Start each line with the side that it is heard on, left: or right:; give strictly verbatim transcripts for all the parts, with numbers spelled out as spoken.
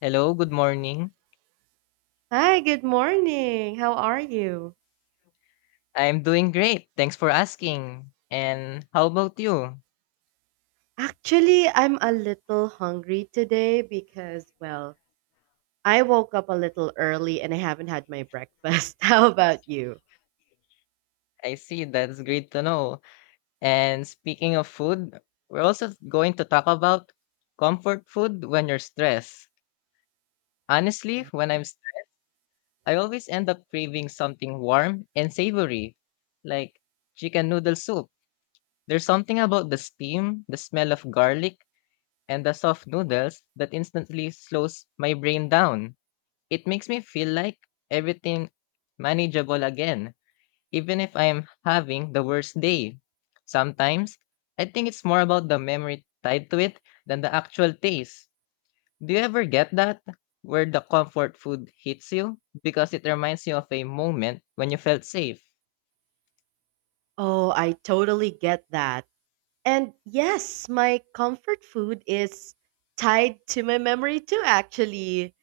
left: Hello, good morning.
right: Hi, good morning. How are you?
left: I'm doing great. Thanks for asking. And how about you?
right: Actually, I'm a little hungry today because, well, I woke up a little early and I haven't had my breakfast. How about you?
left: I see. That's great to know. And speaking of food, we're also going to talk about comfort food when you're stressed. Honestly,
right: Wow.
left: when I'm st- I always end up craving something warm and savory, like chicken noodle soup. There's something about the steam, the smell of garlic, and the soft noodles that instantly slows my brain down. It makes me feel like everything manageable again, even if I'm having the worst day. Sometimes, I think it's more about the memory tied to it than the actual taste. Do you ever get that? Where the comfort food hits you because it reminds you of a moment when you felt safe?
right: Oh, I totally get that. And yes, my comfort food is tied to my memory too, actually.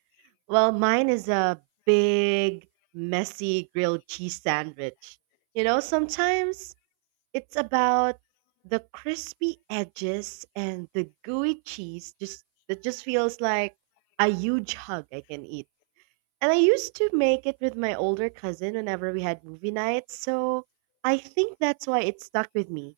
right: Well, mine is a big, messy grilled cheese sandwich. You know, sometimes it's about the crispy edges and the gooey cheese just that just feels like a huge hug I can eat. And I used to make it with my older cousin whenever we had movie nights, so I think that's why it stuck with me.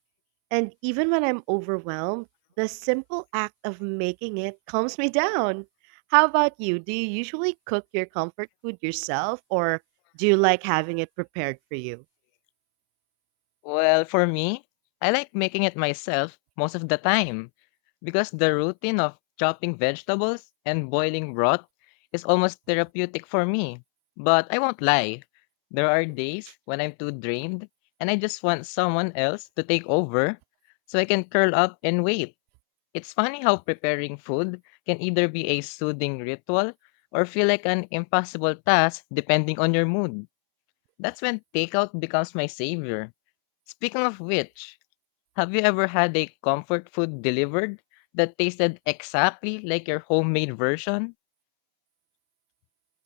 right: And even when I'm overwhelmed, the simple act of making it calms me down. How about you? Do you usually cook your comfort food yourself or do you like having it prepared for you?
left: Well, for me, I like making it myself most of the time because the routine of chopping vegetables and boiling broth is almost therapeutic for me. But I won't lie, there are days when I'm too drained and I just want someone else to take over so I can curl up and wait. It's funny how preparing food can either be a soothing ritual or feel like an impossible task depending on your mood. That's when takeout becomes my savior. Speaking of which, have you ever had a comfort food delivered that tasted exactly like your homemade version?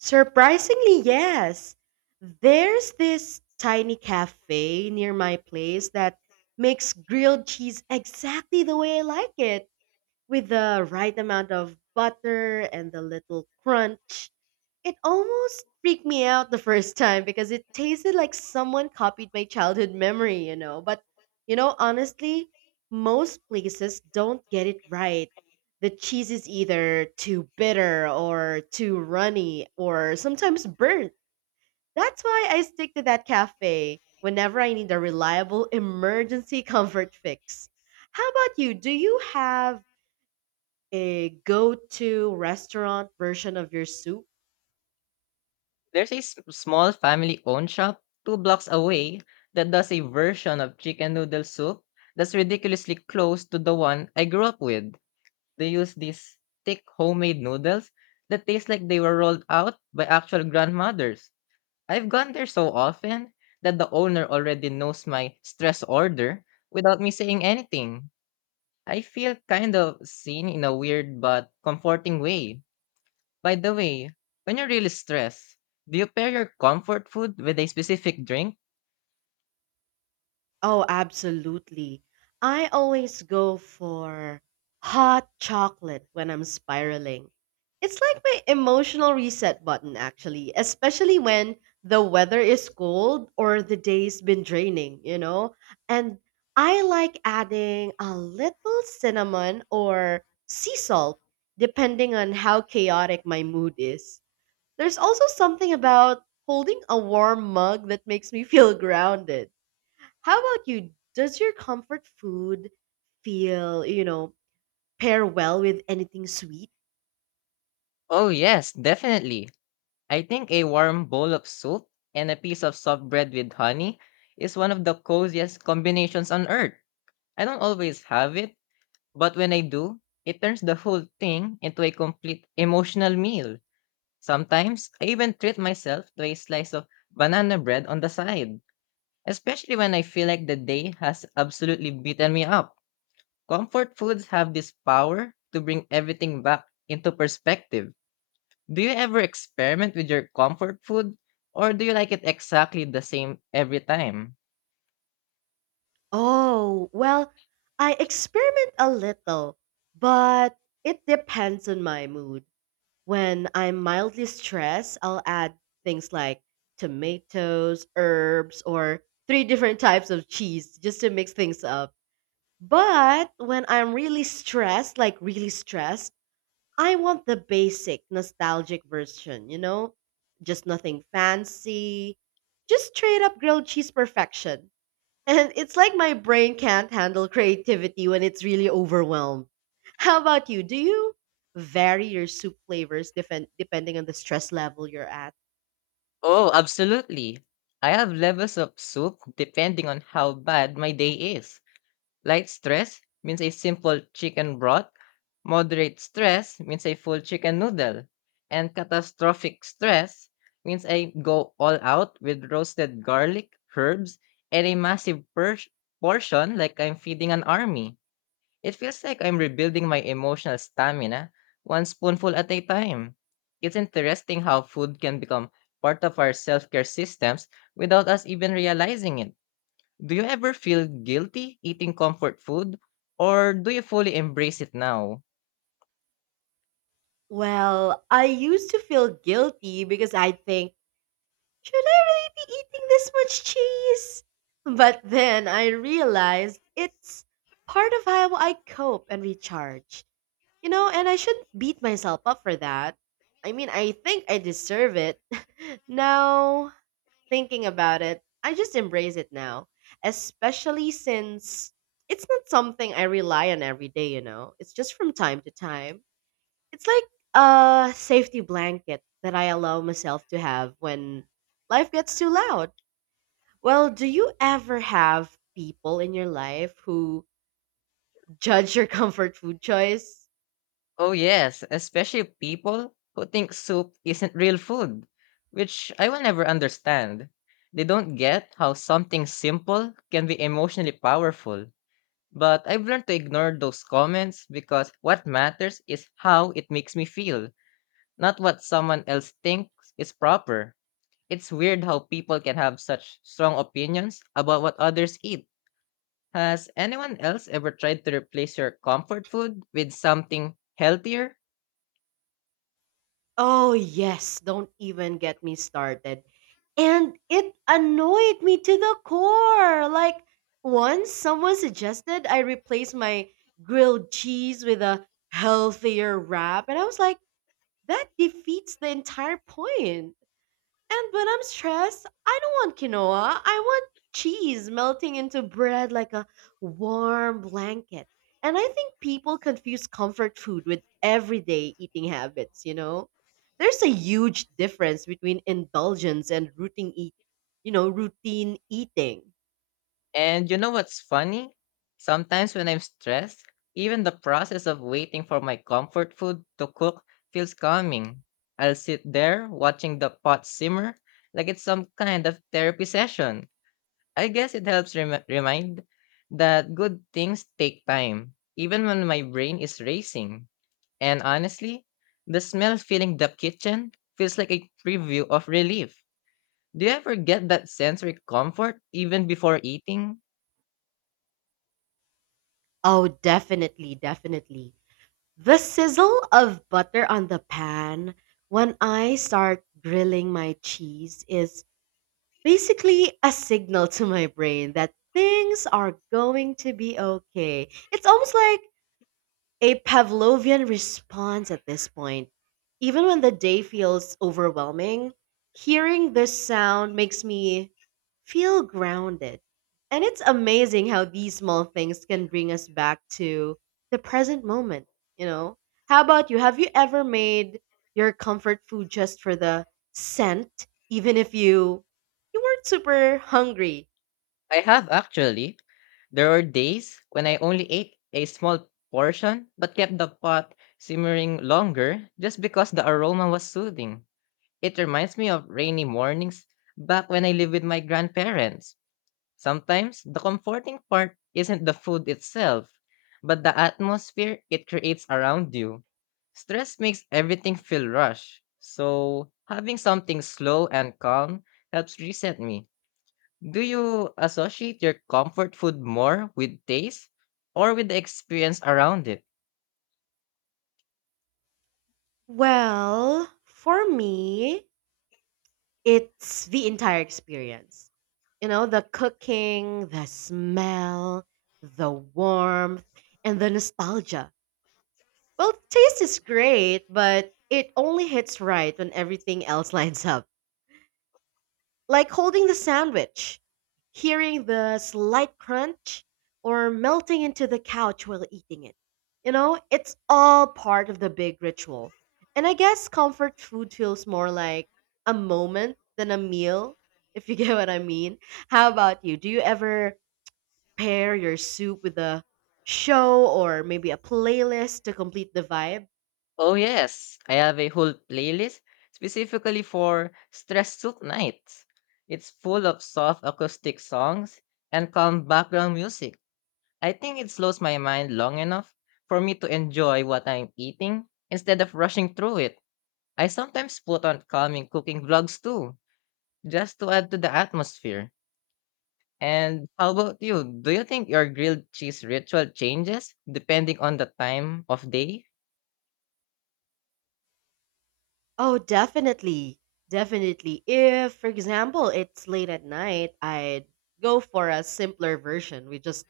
right: Surprisingly, yes. There's this tiny cafe near my place that makes grilled cheese exactly the way I like it, with the right amount of butter and the little crunch. It almost freaked me out the first time because it tasted like someone copied my childhood memory, you know. But, you know, honestly, most places don't get it right. The cheese is either too bitter or too runny or sometimes burnt. That's why I stick to that cafe whenever I need a reliable emergency comfort fix. How about you? Do you have a go to restaurant version of your soup?
left: There's a s- small family owned shop two blocks away that does a version of chicken noodle soup that's ridiculously close to the one I grew up with. They use these thick homemade noodles that taste like they were rolled out by actual grandmothers. I've gone there so often that the owner already knows my stress order without me saying anything. I feel kind of seen in a weird but comforting way. By the way, when you're really stressed, do you pair your comfort food with a specific drink?
right: Oh, absolutely. I always go for hot chocolate when I'm spiraling. It's like my emotional reset button, actually, especially when the weather is cold or the day's been draining, you know? And I like adding a little cinnamon or sea salt, depending on how chaotic my mood is. There's also something about holding a warm mug that makes me feel grounded. How about you? Does your comfort food feel, you know, pair well with anything sweet?
left: Oh, yes, definitely. I think a warm bowl of soup and a piece of soft bread with honey is one of the coziest combinations on earth. I don't always have it, but when I do, it turns the whole thing into a complete emotional meal. Sometimes I even treat myself to a slice of banana bread on the side, especially when I feel like the day has absolutely beaten me up. Comfort foods have this power to bring everything back into perspective. Do you ever experiment with your comfort food, or do you like it exactly the same every time?
right: Oh, well, I experiment a little, but it depends on my mood. When I'm mildly stressed, I'll add things like tomatoes, herbs, or three different types of cheese just to mix things up. But when I'm really stressed, like really stressed, I want the basic nostalgic version, you know? Just nothing fancy, just straight up grilled cheese perfection. And it's like my brain can't handle creativity when it's really overwhelmed. How about you? Do you vary your soup flavors defen- depending on the stress level you're at?
left: Oh, absolutely. I have levels of soup depending on how bad my day is. Light stress means a simple chicken broth. Moderate stress means a full chicken noodle. And catastrophic stress means I go all out with roasted garlic, herbs, and a massive per- portion like I'm feeding an army. It feels like I'm rebuilding my emotional stamina one spoonful at a time. It's interesting how food can become part of our self care systems without us even realizing it. Do you ever feel guilty eating comfort food or do you fully embrace it now?
right: Well, I used to feel guilty because I think, should I really be eating this much cheese? But then I realized it's part of how I cope and recharge. You know, and I shouldn't beat myself up for that. I mean, I think I deserve it. Now, thinking about it, I just embrace it now, especially since it's not something I rely on every day, you know. It's just from time to time. It's like a safety blanket that I allow myself to have when life gets too loud. Well, do you ever have people in your life who judge your comfort food choice?
left: Oh, yes, especially people who think soup isn't real food, which I will never understand. They don't get how something simple can be emotionally powerful. But I've learned to ignore those comments because what matters is how it makes me feel, not what someone else thinks is proper. It's weird how people can have such strong opinions about what others eat. Has anyone else ever tried to replace your comfort food with something healthier?
right: Oh, yes, don't even get me started. And it annoyed me to the core. Like, once someone suggested I replace my grilled cheese with a healthier wrap, and I was like, that defeats the entire point. And when I'm stressed, I don't want quinoa. I want cheese melting into bread like a warm blanket. And I think people confuse comfort food with everyday eating habits, you know? There's a huge difference between indulgence and routine eat, you know, routine eating.
left: And you know what's funny? Sometimes when I'm stressed, even the process of waiting for my comfort food to cook feels calming. I'll sit there watching the pot simmer like it's some kind of therapy session. I guess it helps rem- remind that good things take time, even when my brain is racing. And honestly, the smell filling the kitchen feels like a preview of relief. Do you ever get that sensory comfort even before eating?
right: Oh, definitely, definitely. The sizzle of butter on the pan when I start grilling my cheese is basically a signal to my brain that things are going to be okay. It's almost like a Pavlovian response at this point. Even when the day feels overwhelming, hearing this sound makes me feel grounded. And it's amazing how these small things can bring us back to the present moment, you know? How about you? Have you ever made your comfort food just for the scent, even if you you weren't super hungry?
left: I have actually. There were days when I only ate a small portion but kept the pot simmering longer just because the aroma was soothing. It reminds me of rainy mornings back when I lived with my grandparents. Sometimes the comforting part isn't the food itself, but the atmosphere it creates around you. Stress makes everything feel rushed, so having something slow and calm helps reset me. Do you associate your comfort food more with taste or with the experience around it?
right: Well, for me, it's the entire experience. You know, the cooking, the smell, the warmth, and the nostalgia. Well, taste is great, but it only hits right when everything else lines up. Like holding the sandwich, hearing the slight crunch, or melting into the couch while eating it. You know, it's all part of the big ritual. And I guess comfort food feels more like a moment than a meal, if you get what I mean. How about you? Do you ever pair your soup with a show or maybe a playlist to complete the vibe?
left: Oh, yes, I have a whole playlist specifically for stress soup nights. It's full of soft acoustic songs and calm background music. I think it slows my mind long enough for me to enjoy what I'm eating instead of rushing through it. I sometimes put on calming cooking vlogs too, just to add to the atmosphere. And how about you? Do you think your grilled cheese ritual changes depending on the time of day?
right: Oh, definitely. Definitely. If, for example, it's late at night, I'd go for a simpler version with just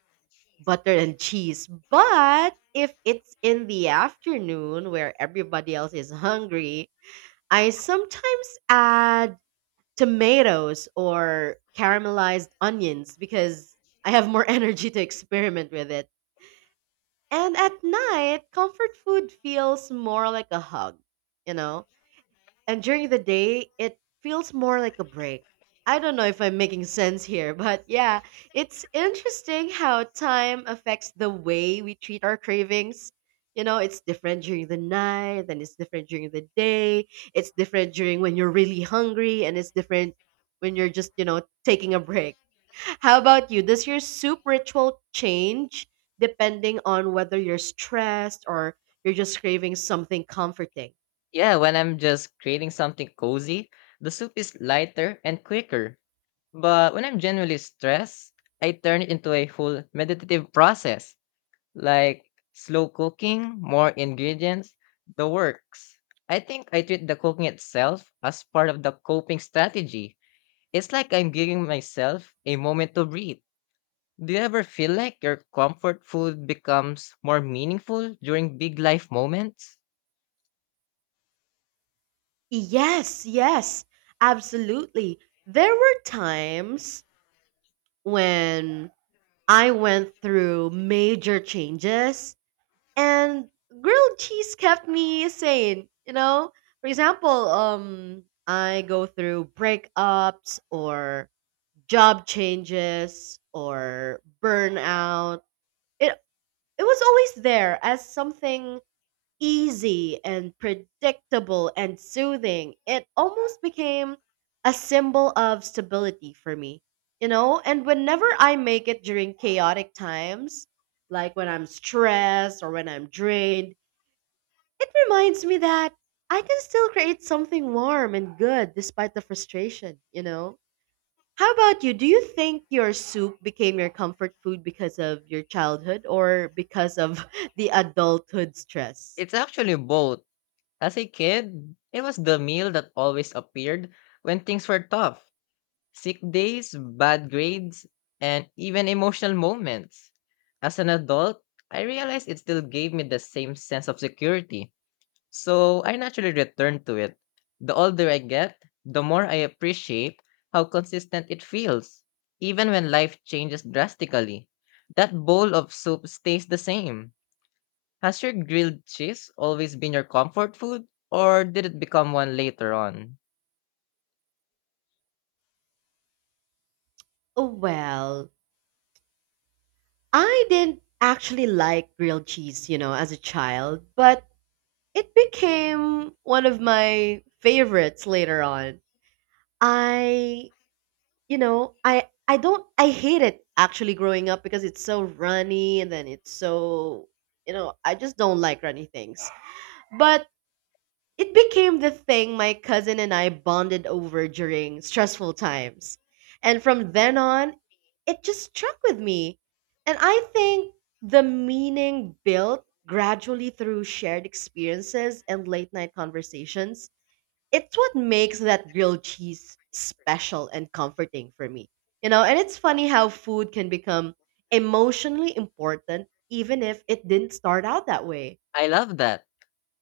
right: butter and cheese. But if it's in the afternoon where everybody else is hungry, I sometimes add tomatoes or caramelized onions because I have more energy to experiment with it. And at night, comfort food feels more like a hug, you know? And during the day, it feels more like a break. I don't know if I'm making sense here, but yeah, it's interesting how time affects the way we treat our cravings. You know, it's different during the night, and it's different during the day. It's different during when you're really hungry, and it's different when you're just, you know, taking a break. How about you? Does your soup ritual change depending on whether you're stressed or you're just craving something comforting?
left: Yeah, when I'm just creating something cozy, the soup is lighter and quicker. But when I'm genuinely stressed, I turn it into a whole meditative process. Like slow cooking, more ingredients, the works. I think I treat the cooking itself as part of the coping strategy. It's like I'm giving myself a moment to breathe. Do you ever feel like your comfort food becomes more meaningful during big life moments?
right: Yes, yes, absolutely. There were times when I went through major changes and grilled cheese kept me sane, you know? For example, um I go through breakups or job changes or burnout. It it was always there as something easy and predictable and soothing. It almost became a symbol of stability for me, you know? And whenever I make it during chaotic times, like when I'm stressed or when I'm drained, it reminds me that I can still create something warm and good despite the frustration, you know? How about you? Do you think your soup became your comfort food because of your childhood or because of the adulthood stress?
left: It's actually both. As a kid, it was the meal that always appeared when things were tough. Sick days, bad grades, and even emotional moments. As an adult, I realized it still gave me the same sense of security, so I naturally returned to it. The older I get, the more I appreciate how consistent it feels, even when life changes drastically. That bowl of soup stays the same. Has your grilled cheese always been your comfort food, or did it become one later on?
right: Oh, well, I didn't actually like grilled cheese, you know, as a child, but it became one of my favorites later on. I, you know, I I don't I hate it actually growing up because it's so runny and then it's so, you know, I just don't like runny things. But it became the thing my cousin and I bonded over during stressful times. And from then on, it just struck with me. And I think the meaning built gradually through shared experiences and late night conversations. It's what makes that grilled cheese special and comforting for me. You know, and it's funny how food can become emotionally important even if it didn't start out that way.
left: I love that.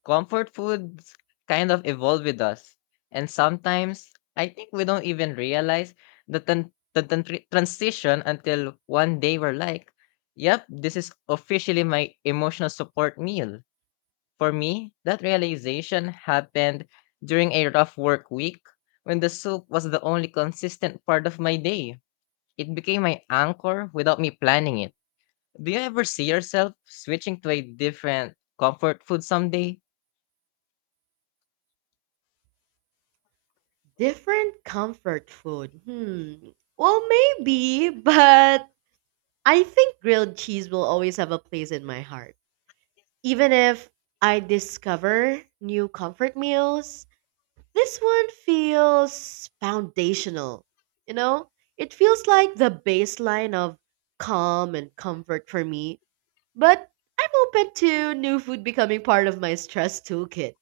left: Comfort foods kind of evolve with us. And sometimes I think we don't even realize the, tran- the tran- tran- transition until one day we're like, yep, this is officially my emotional support meal. For me, that realization happened during a rough work week when the soup was the only consistent part of my day. It became my anchor without me planning it. Do you ever see yourself switching to a different comfort food someday?
right: Different comfort food. Hmm. Well, maybe, but I think grilled cheese will always have a place in my heart. Even if I discover new comfort meals, this one feels foundational. You know, it feels like the baseline of calm and comfort for me, but I'm open to new food becoming part of my stress toolkit.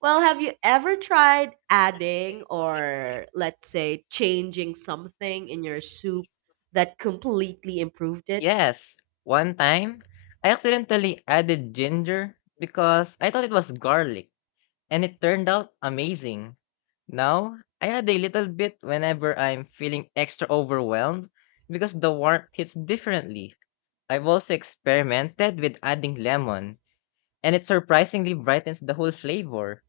right: Well, have you ever tried adding or let's say changing something in your soup that completely improved it?
left: Yes, one time I accidentally added ginger because I thought it was garlic and it turned out amazing. Now, I add a little bit whenever I'm feeling extra overwhelmed because the warmth hits differently. I've also experimented with adding lemon and it surprisingly brightens the whole flavor.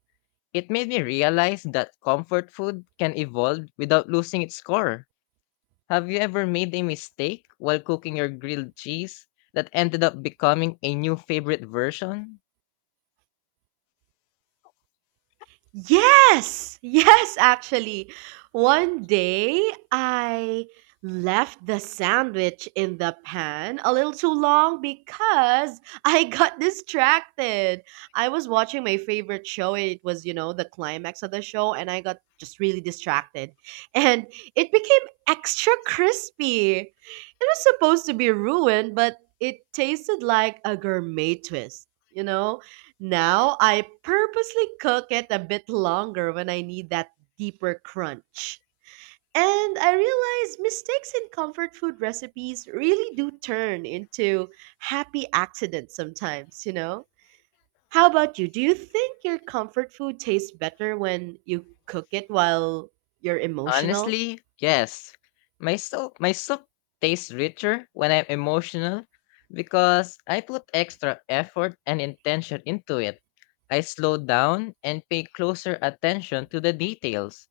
left: It made me realize that comfort food can evolve without losing its core. Have you ever made a mistake while cooking your grilled cheese that ended up becoming a new favorite version?
right: Yes, yes, actually. One day I left the sandwich in the pan a little too long because I got distracted. I was watching my favorite show. It was, you know, the climax of the show, and I got just really distracted. And it became extra crispy. It was supposed to be ruined, but it tasted like a gourmet twist, you know? Now I purposely cook it a bit longer when I need that deeper crunch. And I realize mistakes in comfort food recipes really do turn into happy accidents sometimes, you know? How about you? Do you think your comfort food tastes better when you cook it while you're emotional?
left: Honestly, yes. My soup, my soup tastes richer when I'm emotional because I put extra effort and intention into it. I slow down and pay closer attention to the details.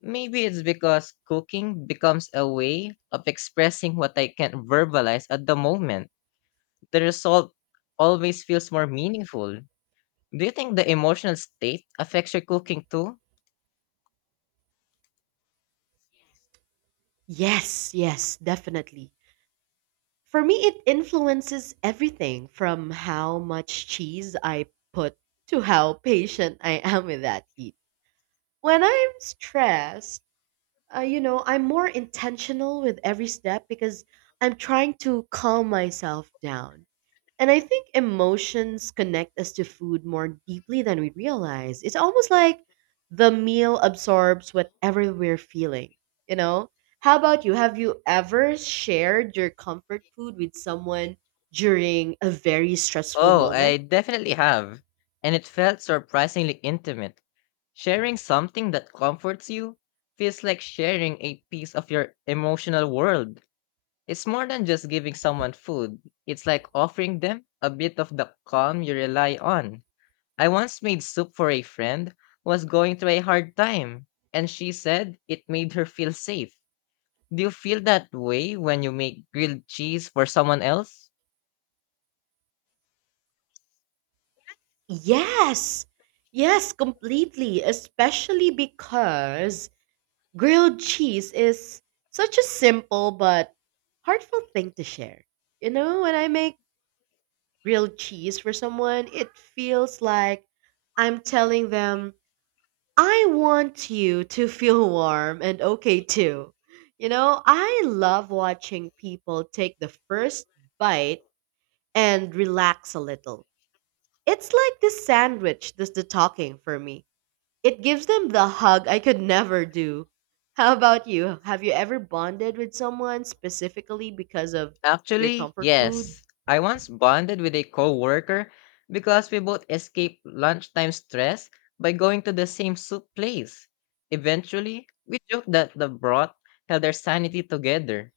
left: Maybe it's because cooking becomes a way of expressing what I can't verbalize at the moment. The result always feels more meaningful. Do you think the emotional state affects your cooking too?
right: Yes, yes, definitely. For me, it influences everything from how much cheese I put to how patient I am with that heat. When I'm stressed, uh, you know, I'm more intentional with every step because I'm trying to calm myself down. And I think emotions connect us to food more deeply than we realize. It's almost like the meal absorbs whatever we're feeling, you know? How about you? Have you ever shared your comfort food with someone during a very stressful
left: Oh, I
right: moment?
left: definitely have. And it felt surprisingly intimate. Sharing something that comforts you feels like sharing a piece of your emotional world. It's more than just giving someone food, it's like offering them a bit of the calm you rely on. I once made soup for a friend who was going through a hard time, and she said it made her feel safe. Do you feel that way when you make grilled cheese for someone else?
right: Yes. Yes, completely, especially because grilled cheese is such a simple but heartfelt thing to share. You know, when I make grilled cheese for someone, it feels like I'm telling them, I want you to feel warm and okay too. You know, I love watching people take the first bite and relax a little. It's like this sandwich does the talking for me. It gives them the hug I could never do. How about you? Have you ever bonded with someone specifically because of your
left: Actually,
right: comfort food?
left: yes. I once bonded with a coworker because we both escaped lunchtime stress by going to the same soup place. Eventually, we joked that the broth held our sanity together.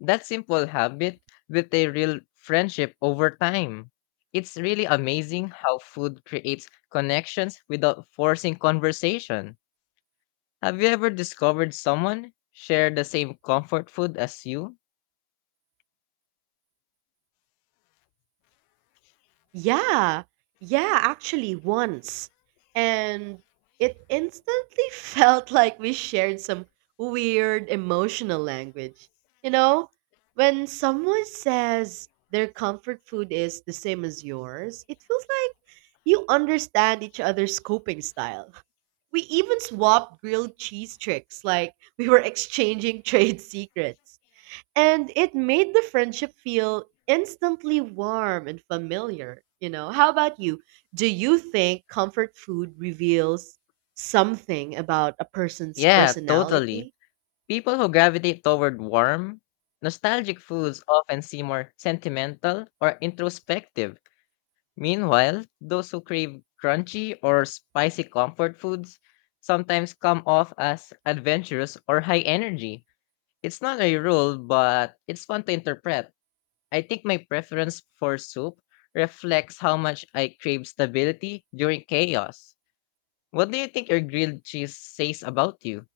left: That simple habit built a real friendship over time. It's really amazing how food creates connections without forcing conversation. Have you ever discovered someone share the same comfort food as you?
right: Yeah, yeah, actually, once. And it instantly felt like we shared some weird emotional language. You know, when someone says their comfort food is the same as yours, it feels like you understand each other's coping style. We even swapped grilled cheese tricks like we were exchanging trade secrets. And it made the friendship feel instantly warm and familiar. You know, how about you? Do you think comfort food reveals something about a person's
left: Yeah, totally.
right: personality?
left: People who gravitate toward warm, nostalgic foods often seem more sentimental or introspective. Meanwhile, those who crave crunchy or spicy comfort foods sometimes come off as adventurous or high energy. It's not a rule, but it's fun to interpret. I think my preference for soup reflects how much I crave stability during chaos. What do you think your grilled cheese says about you?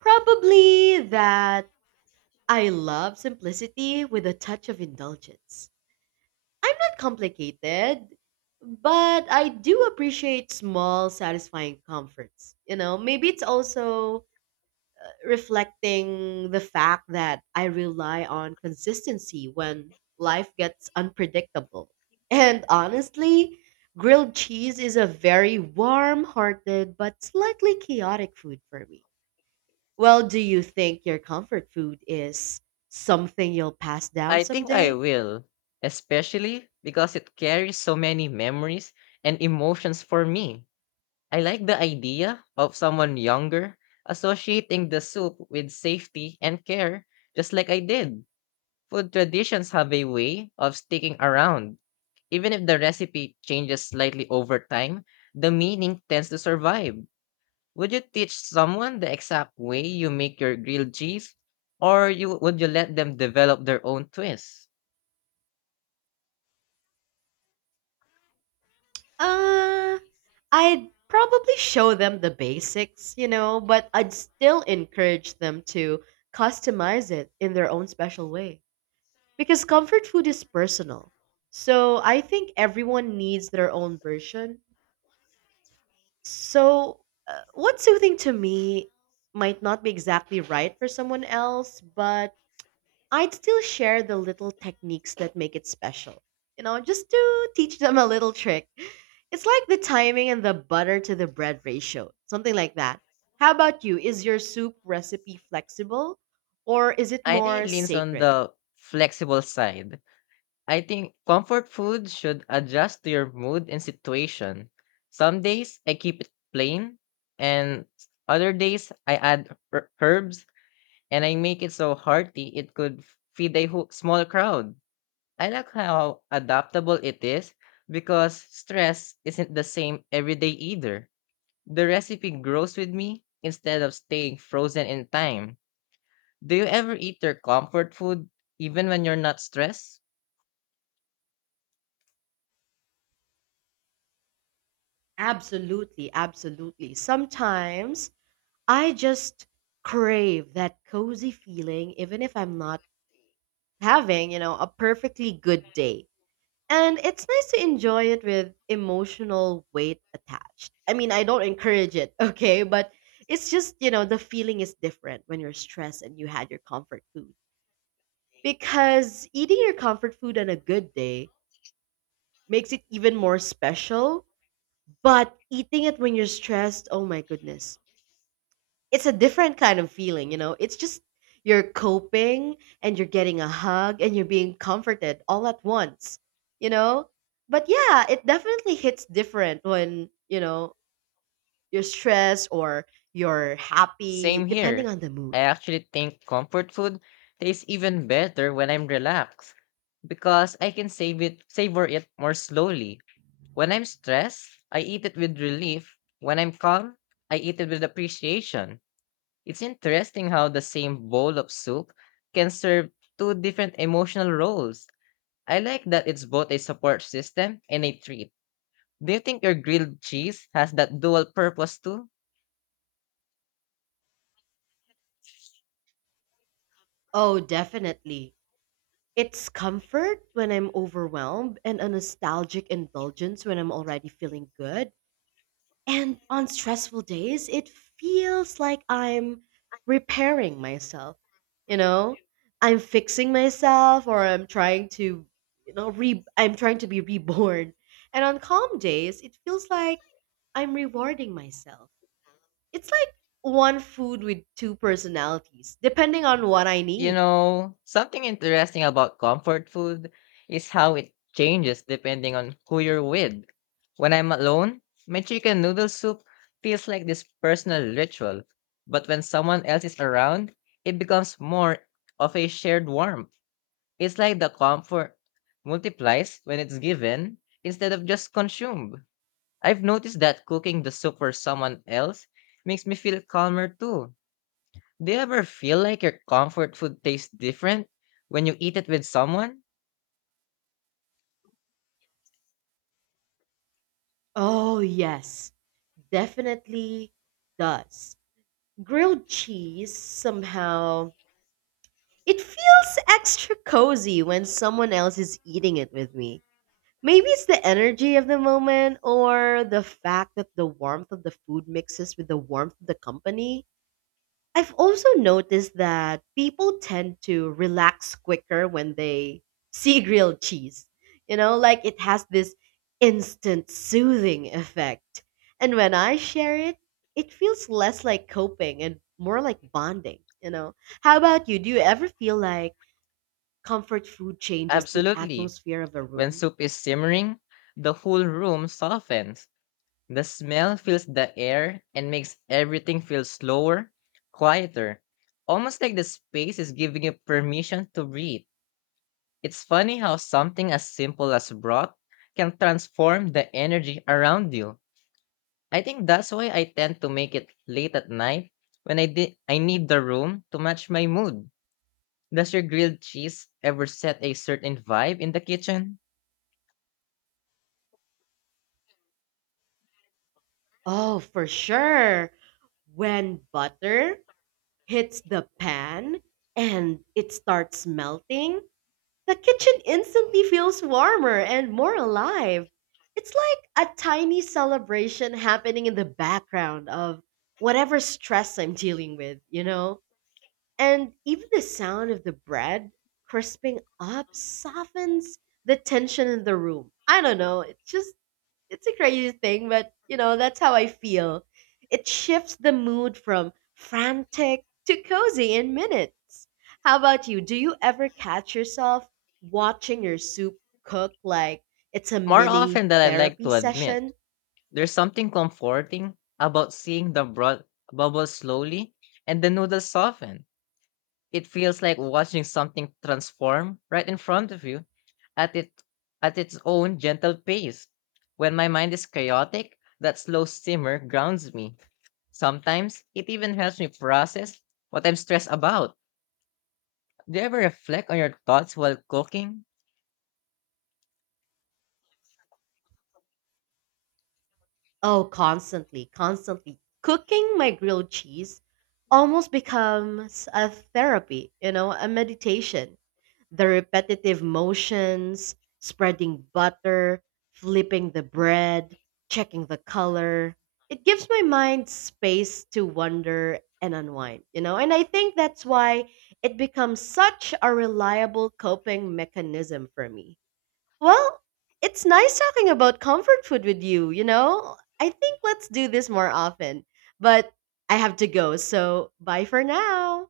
right: Probably that I love simplicity with a touch of indulgence. I'm not complicated, but I do appreciate small, satisfying comforts. You know, maybe it's also reflecting the fact that I rely on consistency when life gets unpredictable. And honestly, grilled cheese is a very warm hearted but slightly chaotic food for me. Well, do you think your comfort food is something you'll pass down
left: I think I
right: someday?
left: will, especially because it carries so many memories and emotions for me. I like the idea of someone younger associating the soup with safety and care, just like I did. Food traditions have a way of sticking around. Even if the recipe changes slightly over time, the meaning tends to survive. Would you teach someone the exact way you make your grilled cheese, or you would you let them develop their own twist?
right: Uh, I'd probably show them the basics, you know, but I'd still encourage them to customize it in their own special way. Because comfort food is personal. So I think everyone needs their own version. So, uh, what's soothing to me might not be exactly right for someone else, but I'd still share the little techniques that make it special. You know, just to teach them a little trick. It's like the timing and the butter to the bread ratio, something like that. How about you? Is your soup recipe flexible or is it
left: I think
right: more
left: it leans on
right: sacred?
left: the flexible side. I think comfort food should adjust to your mood and situation. Some days I keep it plain, and other days I add her- herbs and I make it so hearty it could feed a whole, small crowd. I like how adaptable it is because stress isn't the same every day either. The recipe grows with me instead of staying frozen in time. Do you ever eat your comfort food even when you're not stressed?
right: Absolutely, absolutely. Sometimes I just crave that cozy feeling, even if I'm not having, you know, a perfectly good day. And it's nice to enjoy it with emotional weight attached. I mean, I don't encourage it, okay? But it's just, you know, the feeling is different when you're stressed and you had your comfort food. Because eating your comfort food on a good day makes it even more special. But eating it when you're stressed, oh my goodness, it's a different kind of feeling, you know. It's just you're coping and you're getting a hug and you're being comforted all at once, you know? But yeah, it definitely hits different when, you know, you're stressed or you're happy,
left: Same
right: depending
left: here.
right: on the
left: I
right: mood.
left: actually think comfort food tastes even better when I'm relaxed because I can save it savor it more slowly. When I'm stressed, I eat it with relief. When I'm calm, I eat it with appreciation. It's interesting how the same bowl of soup can serve two different emotional roles. I like that it's both a support system and a treat. Do you think your grilled cheese has that dual purpose too?
right: Oh, definitely. It's comfort when I'm overwhelmed and a nostalgic indulgence when I'm already feeling good. And on stressful days, it feels like I'm repairing myself. You know, I'm fixing myself, or I'm trying to, you know, re- I'm trying to be reborn. And on calm days, it feels like I'm rewarding myself. It's like one food with two personalities, depending on what I
left: You
right: need.
left: know, something interesting about comfort food is how it changes depending on who you're with. When I'm alone, my chicken noodle soup feels like this personal ritual. But when someone else is around, it becomes more of a shared warmth. It's like the comfort multiplies when it's given instead of just consumed. I've noticed that cooking the soup for someone else makes me feel calmer too. Do you ever feel like your comfort food tastes different when you eat it with someone?
right: Oh, yes, definitely does. Grilled cheese somehow it feels extra cozy when someone else is eating it with me. Maybe it's the energy of the moment or the fact that the warmth of the food mixes with the warmth of the company. I've also noticed that people tend to relax quicker when they see grilled cheese. You know, like it has this instant soothing effect. And when I share it, it feels less like coping and more like bonding, you know. How about you? Do you ever feel like comfort food changes the
left: Absolutely.
right: atmosphere of a
left: When
right: room?
left: soup is simmering, the whole room softens. The smell fills the air and makes everything feel slower, quieter, almost like the space is giving you permission to breathe. It's funny how something as simple as broth can transform the energy around you. I think that's why I tend to make it late at night when I di- I need the room to match my mood. Does your grilled cheese ever set a certain vibe in the kitchen?
right: Oh, for sure. When butter hits the pan and it starts melting, the kitchen instantly feels warmer and more alive. It's like a tiny celebration happening in the background of whatever stress I'm dealing with, you know? And even the sound of the bread crisping up softens the tension in the room. I don't know. It's just it's a crazy thing, but you know, that's how I feel. It shifts the mood from frantic to cozy in minutes. How about you? Do you ever catch yourself watching your soup cook like it's a
left: More
right: mini
left: often than I like
right: therapy
left: to admit,
right: session?
left: there's something comforting about seeing the broth bubble slowly and the noodles soften. It feels like watching something transform right in front of you at it at its own gentle pace. When my mind is chaotic, that slow simmer grounds me. Sometimes it even helps me process what I'm stressed about. Do you ever reflect on your thoughts while cooking?
right: Oh, constantly, constantly. Cooking my grilled cheese almost becomes a therapy, you know, a meditation. The repetitive motions, spreading butter, flipping the bread, checking the color. It gives my mind space to wonder and unwind, you know? And I think that's why it becomes such a reliable coping mechanism for me. Well, it's nice talking about comfort food with you, you know? I think let's do this more often. But I have to go, so bye for now.